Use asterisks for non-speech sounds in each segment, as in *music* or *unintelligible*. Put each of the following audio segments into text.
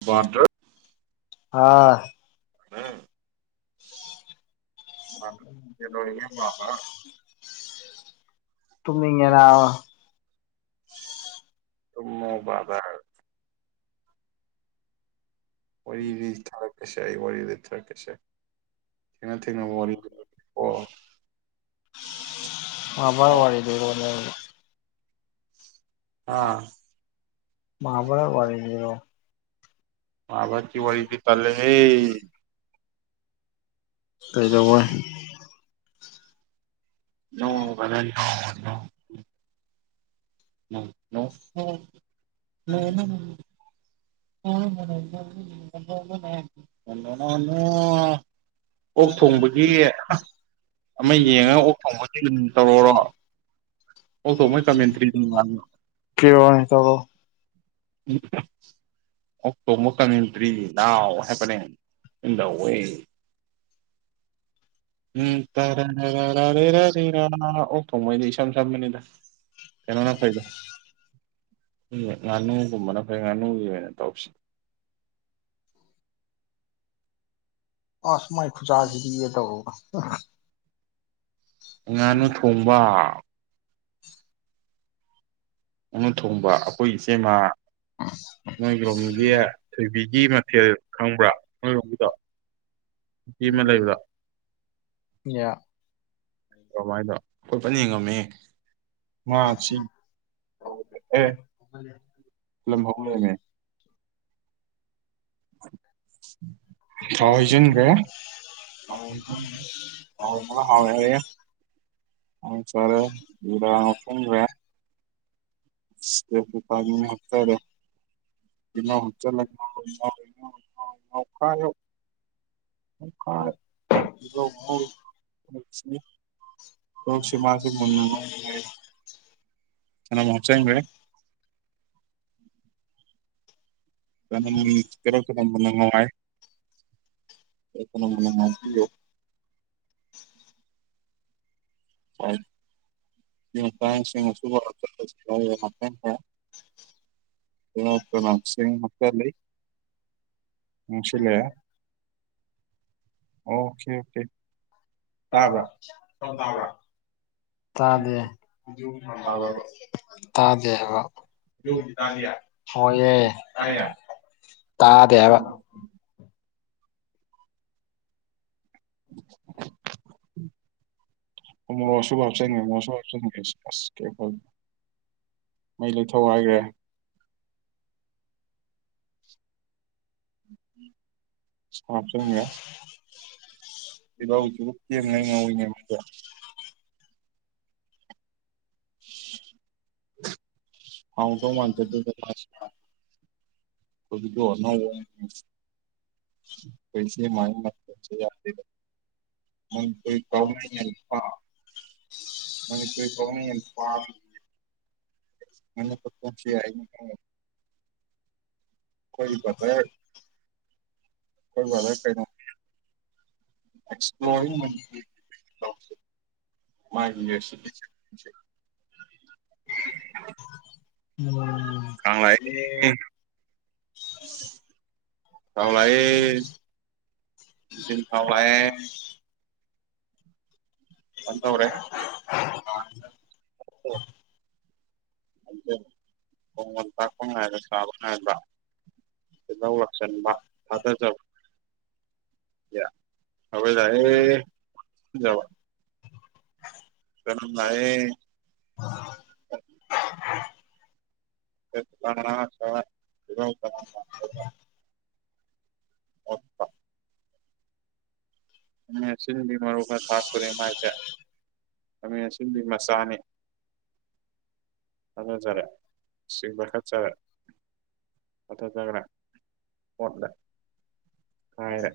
ꯕꯥꯗꯔ ꯍꯥꯑ ꯀꯩꯗꯧꯔꯤꯒꯦꯕ *unintelligible* ꯇꯨꯝꯅꯤꯡꯉꯦ ꯅꯥꯕ *unintelligible* ꯇꯨꯝꯃꯣ ꯕꯥꯗꯔ ꯋꯥꯔꯤ ꯂꯤ ꯊꯥꯔꯛꯀꯦꯁꯦ ꯑꯩ ꯋꯥꯔꯤ ꯂꯤꯊꯔꯛꯀꯦꯁꯦ ꯊꯦꯡꯅ ꯊꯦꯡꯅ ꯋꯥꯔꯤ *unintelligible* ꯀꯣ ꯃꯍꯥꯚꯥꯔꯠ ꯋꯥꯔꯤꯂꯤꯔꯣꯅꯦ ꯑꯗꯨ__ ꯍꯥ *unintelligible* ꯃꯍꯥꯚꯥꯔꯠ ꯋꯥꯔꯤ ꯂꯤꯔꯛꯑꯣ ꯃꯍꯥꯚꯥꯔꯠꯀꯤ ꯋꯥꯔꯤꯗꯤ ꯇꯜꯂꯦꯍꯦ ꯀꯩꯗꯧꯕꯩ ꯅꯣ ꯕ꯭ꯔꯗꯔ ꯅꯣ ꯅꯣ *unintelligible* *unintelligible* ꯑꯣꯛ ꯊꯣꯡꯕꯒꯤ ꯑꯁ__ ꯑꯃ ꯌꯦꯡꯉꯒ ꯑꯣꯛ ꯊꯣꯡꯕꯖꯤꯡ ꯑꯗꯨꯝ ꯇꯧꯔꯛꯑꯣꯔꯣ ꯑꯣꯛ ꯊꯣꯡꯕꯩ ꯀꯃꯦꯟꯇ꯭ꯔꯤ ꯅꯪ ꯀꯤꯔꯛꯑꯣꯅꯦ ꯇꯧꯔꯛꯑꯣ *unintelligible* ꯑꯣꯛꯊꯣꯡꯕ ꯀꯃꯦꯟꯇ꯭ꯔꯤ ꯅꯥꯎ ꯍꯥꯏꯔꯛꯄꯅꯦ ꯏꯟ ꯗ ꯋꯦ *inaudible* ꯎꯝ *unintelligible* ꯑꯣꯛ ꯊꯣꯡꯕꯩꯗꯤ ꯏꯁꯝ ꯁꯝꯕꯅꯤꯗ ꯀꯩꯅꯣꯅ ꯐꯩꯗ ꯎꯝ ꯉꯥꯅꯨꯒꯨꯝꯕꯅ ꯐꯩ ꯉꯥꯅꯨꯒꯤ ꯑꯣꯏꯅ ꯇꯧꯁꯤ ꯑꯥꯁ ꯃꯥꯏ ꯈꯨꯆꯥꯁꯤꯗꯤ ꯇꯧꯔꯛꯎ *unintelligible* ꯉꯥꯅꯨ ꯊꯣꯡꯕ ꯉꯥꯅꯨ ꯊꯣꯡꯕ ꯑꯩꯈꯣꯏ ꯏꯆꯦꯝꯃꯥ ꯅꯣꯏ ꯔꯣꯝꯍꯣꯏꯒꯤ ꯊꯣꯏꯕꯤꯒꯤ ꯃꯊꯦꯜ ꯈꯪꯕ꯭ꯔꯥ ꯅꯣꯏꯔꯣꯝꯒꯤꯗꯣ ꯅꯨꯄꯤ ꯑꯃ ꯂꯩꯕꯗꯣ ꯌꯥ ꯀꯃꯥꯏꯅ *unintelligible* ꯌꯦꯡꯉꯝꯃꯦ ꯃꯥꯁꯤ ꯑꯦ ꯍꯧꯃꯜꯂꯦ ꯂꯝ ꯍꯧꯔꯦꯅꯦ ꯊꯥꯎ ꯍꯩꯖꯤꯟꯒ꯭ꯔꯦ *unintelligible* ꯈꯥꯡ ꯁꯥꯔꯦ ꯖꯤꯔꯥ ꯍꯥꯞꯆꯤꯟꯒ꯭ꯔꯦ ꯇꯦꯖꯕꯇꯥ ꯃꯅꯥ ꯍꯥꯞꯊꯔꯦ ꯇꯤꯜꯂꯧ ꯍꯥꯞꯆꯤꯜꯂꯦ ꯉꯧꯔꯦ ꯉꯧꯔꯦ ꯉꯧꯔꯦ ꯉꯧꯔꯦ ꯉꯧꯈꯥꯏꯌꯨ *inaudible* ꯍꯣꯏ *unintelligible* ꯂꯧꯁꯤ ꯃꯥꯁꯤ ꯃꯨꯟꯅ ꯉꯧ ꯆꯅꯝ ꯍꯥꯞꯆꯤꯟꯒ꯭ꯔꯦ ꯆꯅꯝ ꯇꯤꯜꯂꯧ ꯆꯅꯝ ꯃꯨꯟꯅ ꯉꯧ ꯍꯥꯏ ꯇꯤꯜꯂꯧ ꯆꯅꯝ ꯃꯨꯟꯅ ꯉꯧꯕꯤꯔꯦ ꯍꯣꯏ ꯁꯤꯃꯇꯥꯡ ꯁꯤꯡ ꯑꯁꯨꯕ ꯍꯥꯞꯆꯤꯜꯂꯁꯤ *unintelligible* ꯆꯦꯡ ꯍꯥꯞꯆꯜꯂꯤ ꯉꯧꯁꯤꯜꯂꯛꯑꯦ ꯑꯣꯀꯦ ꯑꯣꯀꯦ ꯇꯥꯕ꯭ꯔꯥ ꯇꯞ ꯇꯥꯕ꯭ꯔꯥ ꯇꯥꯗꯦ ꯇꯥꯕ꯭ꯔꯕ *unintelligible* ꯇꯥꯗꯦ ꯍꯥꯏꯕ *unintelligible* ꯍꯣꯏꯌꯦ ꯇꯥꯏꯌꯦ *unintelligible* ꯇꯥꯗꯦ ꯍꯥꯏꯕ ꯎꯃꯣꯔꯣꯛ ꯑꯁꯨꯕ ꯃꯣꯔꯣꯛ ꯑꯁꯨꯕ ꯍꯥꯞꯆꯟꯒ꯭ꯔꯦ ꯑꯥꯁ *unintelligible* *unintelligible* ꯃꯩ ꯂꯩꯊꯧ ꯍꯥꯏꯒ꯭ꯔꯦ ꯁꯥ ꯍꯥꯞꯆꯟꯒ꯭ꯔꯦ ꯇꯤꯜꯂꯧꯖꯨ ꯀꯦꯡꯅ ꯉꯧꯋꯤꯅꯕꯀꯣ ꯍꯥꯎꯗꯧ ꯃꯥꯟꯖꯗꯦꯗꯥ ꯁꯥꯁꯦ *unintelligible* ꯑꯣꯏꯅ *unintelligible* ꯄꯩꯁ ꯃꯥꯏ ꯌꯥ ꯃ ꯀ ꯃꯅꯤ ꯀꯣꯏ ꯀꯅ ꯃꯅ ꯄꯁꯤ ꯍꯥꯏ ꯑꯩꯈꯣꯏ ꯂꯔ ꯑꯩꯈꯣꯏ ꯂꯔ ꯀꯩꯅꯣ ꯑꯦꯁꯄ꯭ꯂꯣꯔꯤꯁꯤ *unintelligible* ꯎꯝ ꯀꯥꯡ ꯂꯥꯛꯑꯦ ꯊꯥꯎ ꯑ ꯊꯥꯏ ꯧ꯭ꯔꯦ ꯀꯉꯟ ꯇ ꯁꯕꯅꯗ ꯂꯧꯧ ꯂꯥꯛꯁꯟꯕ ꯊꯥꯗꯖꯕ ꯍꯣꯏ ꯌꯥꯌꯦꯕ ꯀꯝꯅꯥ ꯍ *unintelligible* ꯎ ꯑ ꯈꯥꯃꯤ ꯑꯁꯤꯟꯕꯤ ꯃꯔꯨꯒ ꯊꯥꯛꯄꯅꯤ ꯃꯥꯏꯁꯦ ꯈꯥꯃꯤ ꯑꯁꯤꯟꯕꯤ ꯃꯆꯥꯅꯤ ꯍꯅꯖꯔ ꯁꯤꯁꯤꯡꯕ ꯈꯥ ꯆꯔꯥ ꯃꯊ ꯆ ꯍꯠꯇ ꯀꯥꯏꯔ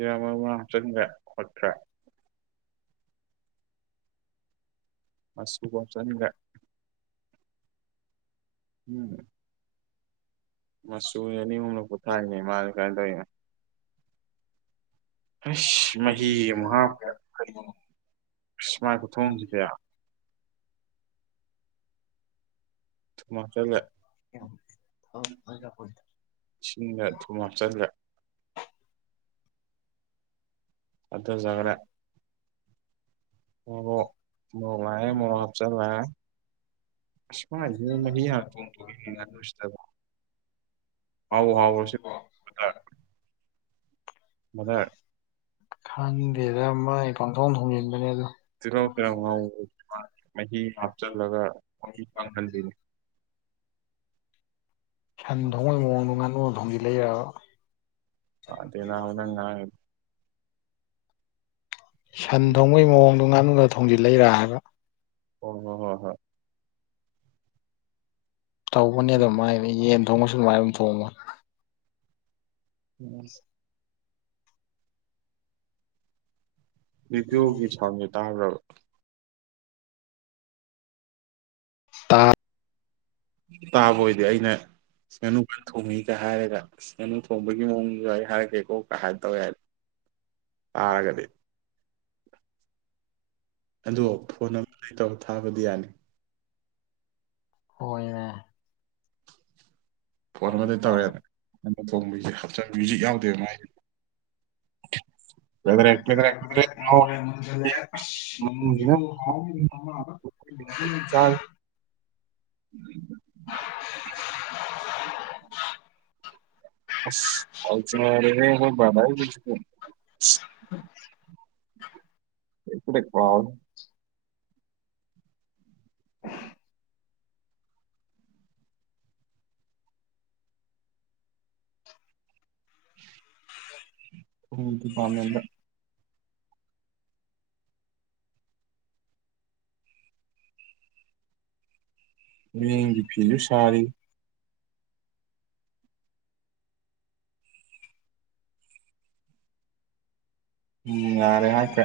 ꯦ ꯑꯃ ꯑꯃ ꯍꯥꯞꯆꯤꯟꯈ꯭ꯔꯦ ꯈꯣꯠꯈ꯭ꯔꯦ ꯃꯁꯨꯕ ꯆꯒ ꯎꯝ ꯃꯆꯨ ꯑꯅꯤ ꯑꯨꯝꯅꯛꯨ ꯊꯥꯏꯅꯤ ꯃꯥꯁꯦ ꯀꯃꯥꯏꯅ ꯇꯧꯔꯤꯅꯦ ꯈ꯭ꯁ ꯃꯍꯤ ꯑꯃꯛ ꯍꯥꯞꯄ ꯈ꯭ꯔꯤꯁꯃꯥꯏ ꯈꯨꯊꯣꯡꯁꯤꯗꯌꯥ ꯊꯃꯆꯜꯂ ꯏꯁꯤꯡꯗ ꯊꯨꯃꯥꯆꯜꯂ ꯑꯗ ꯃꯔꯆꯔ ꯑꯁꯃꯥ ꯑꯥꯎ ꯑꯥꯎ ꯁꯤꯀꯣ ꯃꯗꯔ ꯃꯗꯔ ꯈꯥꯡꯗꯦꯗ ꯃꯥꯥꯏ ꯄꯪꯊꯣꯡ ꯊꯣꯡꯖꯤꯟꯕꯅꯦ ꯑꯗꯣ ꯇꯤꯜꯍꯧ ꯆꯅꯝ ꯉꯧꯕ ꯃꯍꯤ ꯍꯥꯞꯆꯤꯜꯂꯒ ꯃꯍꯤ ꯇꯥꯗꯤꯌꯦ ꯀꯪꯍꯟꯗꯣꯏꯅꯤ ꯁꯟ ꯊꯣꯡꯣꯏꯒꯤ ꯃꯑꯣꯡꯗꯣ ꯉꯥꯨ ꯊꯣꯡꯗꯤ ꯂꯩꯔ ꯑꯗꯩ ꯅꯍꯥꯟ ꯅꯪ ꯉꯥꯡꯉꯤꯗꯣ ꯁꯟ ꯊꯣꯡꯕꯩ ꯃꯑꯣꯡꯗꯣ ꯉꯥꯅꯨꯒ ꯊꯣꯡꯖꯤꯜ ꯂꯩꯔꯛꯑꯒ ꯑꯣ ꯍꯣ ꯍꯣ ꯍꯣ ꯇꯧꯕꯅꯤ ꯑꯗꯨ ꯃꯥꯏ ꯌꯦꯟ ꯊꯣꯡꯉꯁꯨ ꯑꯗꯨꯃꯥꯏꯅ ꯑꯗꯨꯝ ꯊꯣꯡꯉ ꯎꯝ ꯚꯚꯌꯨꯒꯤ ꯁꯥꯎꯟꯁꯦ ꯇꯥꯈ꯭ꯔꯕ ꯇꯥ ꯇꯥꯕ ꯑꯣꯏꯗꯤ ꯑꯩꯅ ꯉꯥꯅꯨ ꯊꯧꯉꯒ ꯍꯥꯏꯔꯒ ꯉꯥꯅꯨ ꯊꯣꯡꯕꯒꯤ ꯃꯑꯣꯡꯗ ꯑꯩ ꯍꯥꯏꯔꯛꯀꯦꯀꯣ ꯀ ꯍꯥꯏ ꯇꯧꯋꯦ ꯍꯥꯏꯗꯤ ꯇꯥꯔꯒꯗꯤ ꯑꯗꯣ ꯐꯣꯟ ꯑꯃꯗꯩ ꯇꯧꯔ ꯊꯥꯕꯗꯤ ꯌꯥꯅꯤ *unintelligible* ꯐꯣꯟ ꯑꯃꯗꯩ ꯇꯧꯔꯦ *unintelligible* ꯃ꯭ꯌꯨꯖꯤꯛ *unintelligible* ꯃ꯭ꯌꯨꯖꯤꯛ ꯌꯥꯎꯗꯦꯗ ꯃꯥꯏ ꯀꯦꯗ꯭ꯔꯦꯛ *unintelligible* ꯀꯦꯗ꯭ꯔꯦꯛ *unintelligible* ꯀꯦꯗ꯭ꯔꯦꯛ *unintelligible* ꯉꯧꯔꯦ ꯃꯨꯟꯖꯤꯜꯂꯛꯑꯦ ꯑꯁ ꯂꯥꯎꯔꯤꯅꯤꯅ *unintelligible* ꯍꯥꯎꯅꯤ *unintelligible* ꯆꯥꯛ *unintelligible* *unintelligible* ꯑꯁ *unintelligible* ꯈꯣꯏ ꯚꯔꯗ꯭ꯔꯒꯤꯁꯗꯤ ꯁ *unintelligible* *unintelligible* *unintelligible* *inaudible* *inaudible* *unintelligible* ꯈꯣꯡꯎꯞꯇꯨ ꯄꯥꯝꯃꯦꯅ *unintelligible* ꯃꯦꯡꯒꯤ ꯐꯤꯁꯨ ꯁꯥꯔꯤ ꯎꯝ ꯉꯥꯔꯦ ꯍꯥꯏꯈ꯭ꯔꯦ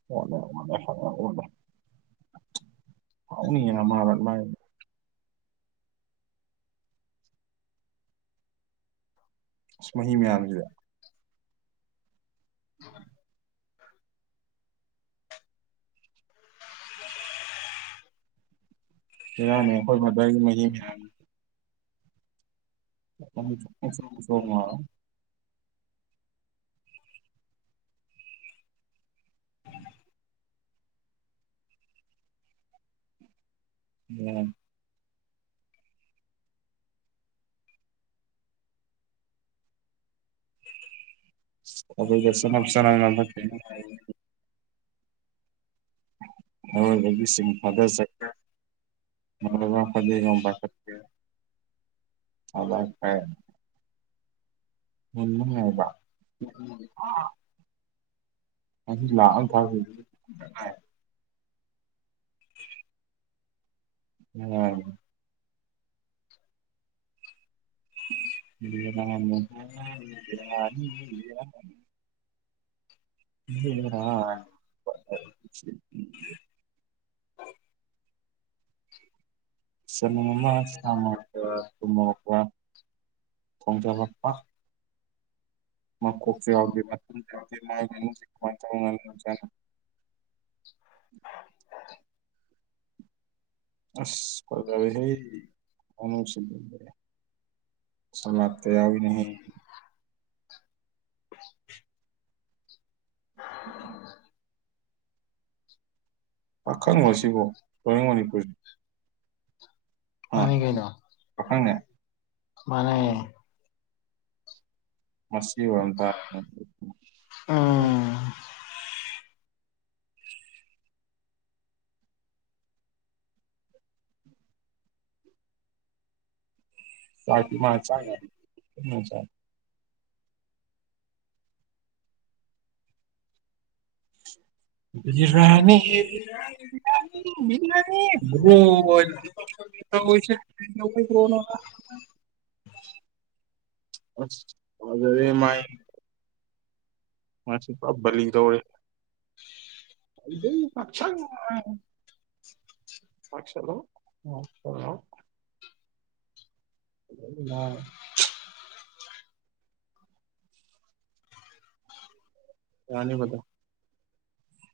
*unintelligible* *unintelligible* *unintelligible* ꯍꯥꯎꯅꯤꯌꯦ ꯅꯃꯥꯃꯠ ꯃꯥꯏ ꯁ ꯃꯍꯤ ꯃꯌꯥꯝꯁꯤꯗꯦ *unintelligible* *unintelligible* ꯏꯔꯥꯡꯅꯦ ꯑꯩꯈꯣꯏ ꯃꯗꯔꯒꯤ ꯃꯍꯤ *unintelligible* *unintelligible* *unintelligible* *unintelligible* *unintelligible* *inaudible* ꯁ ꯑꯗꯨꯒ ꯆꯅꯞ *unintelligible* *unintelligible* ꯑꯔꯣꯏꯕꯒꯤ ꯁꯤꯡ *unintelligible* *unintelligible* *unintelligible* *unintelligible* ꯃꯨꯟꯕ *unintelligible* ꯉꯥꯏꯕ *unintelligible* *unintelligible* ꯃꯍꯤ ꯑꯗꯨꯢ ꯂꯥꯛ ꯑꯃ ꯑꯝ *unintelligible* ꯊꯥꯈꯤꯕ *unintelligible* ꯉꯥꯏ *unintelligible* *unintelligible* *unintelligible* *unintelligible* *unintelligible* *unintelligible* *unintelligible* *unintelligible* ꯁꯉꯝ ꯑꯃ ꯁꯥ ꯗ *unintelligible* ꯈꯣꯡꯖꯕ ꯄ ꯃꯀꯣꯛ ꯌꯥꯎꯔꯗꯤ ꯌꯥꯎꯗꯦ *unintelligible* *unintelligible* *unintelligible* ꯑꯁ ꯐꯖꯔꯦꯍꯦ *unintelligible* *unintelligible* ꯁꯅꯕꯇ ꯌꯥꯎꯏꯅꯦꯍꯩ *inaudible* ꯄꯥꯈꯪꯂꯣ ꯁꯤꯕꯣ *unintelligible* ꯃꯅꯤꯄꯨꯔ ꯃꯥꯅꯤ ꯀꯩꯅꯣ ꯄꯥꯈꯪꯅꯦ ꯃꯥꯅꯦ꯫ ꯃꯁꯤ ꯑꯣꯏꯔꯝ ꯃꯁꯤꯔꯣ ꯇꯥꯏ ꯇꯥꯔꯦꯅꯦ ꯎꯝ ꯆꯥꯛꯇꯤ ꯃꯥꯅ ꯆꯥꯏ *unintelligible* ꯆꯥꯏ *unintelligible* *unintelligible* *unintelligible* *unintelligible* ꯑꯈꯣꯏꯁꯦ *unintelligible* *unintelligible* ꯑꯁ ꯐꯖꯔꯦ *unintelligible* ꯃꯥꯥꯏ ꯃꯥꯁꯨ ꯄꯨꯔꯥ ꯕꯂꯤ ꯇꯧꯔꯦ꯫ ꯑꯗꯨꯝ ꯉꯥꯡꯁꯪ ꯉꯥꯡꯏ꯫ ꯉꯥꯛꯁꯜꯂꯣ ꯎꯝ *unintelligible* *inaudible* ꯌꯥꯅꯤꯕꯗꯣ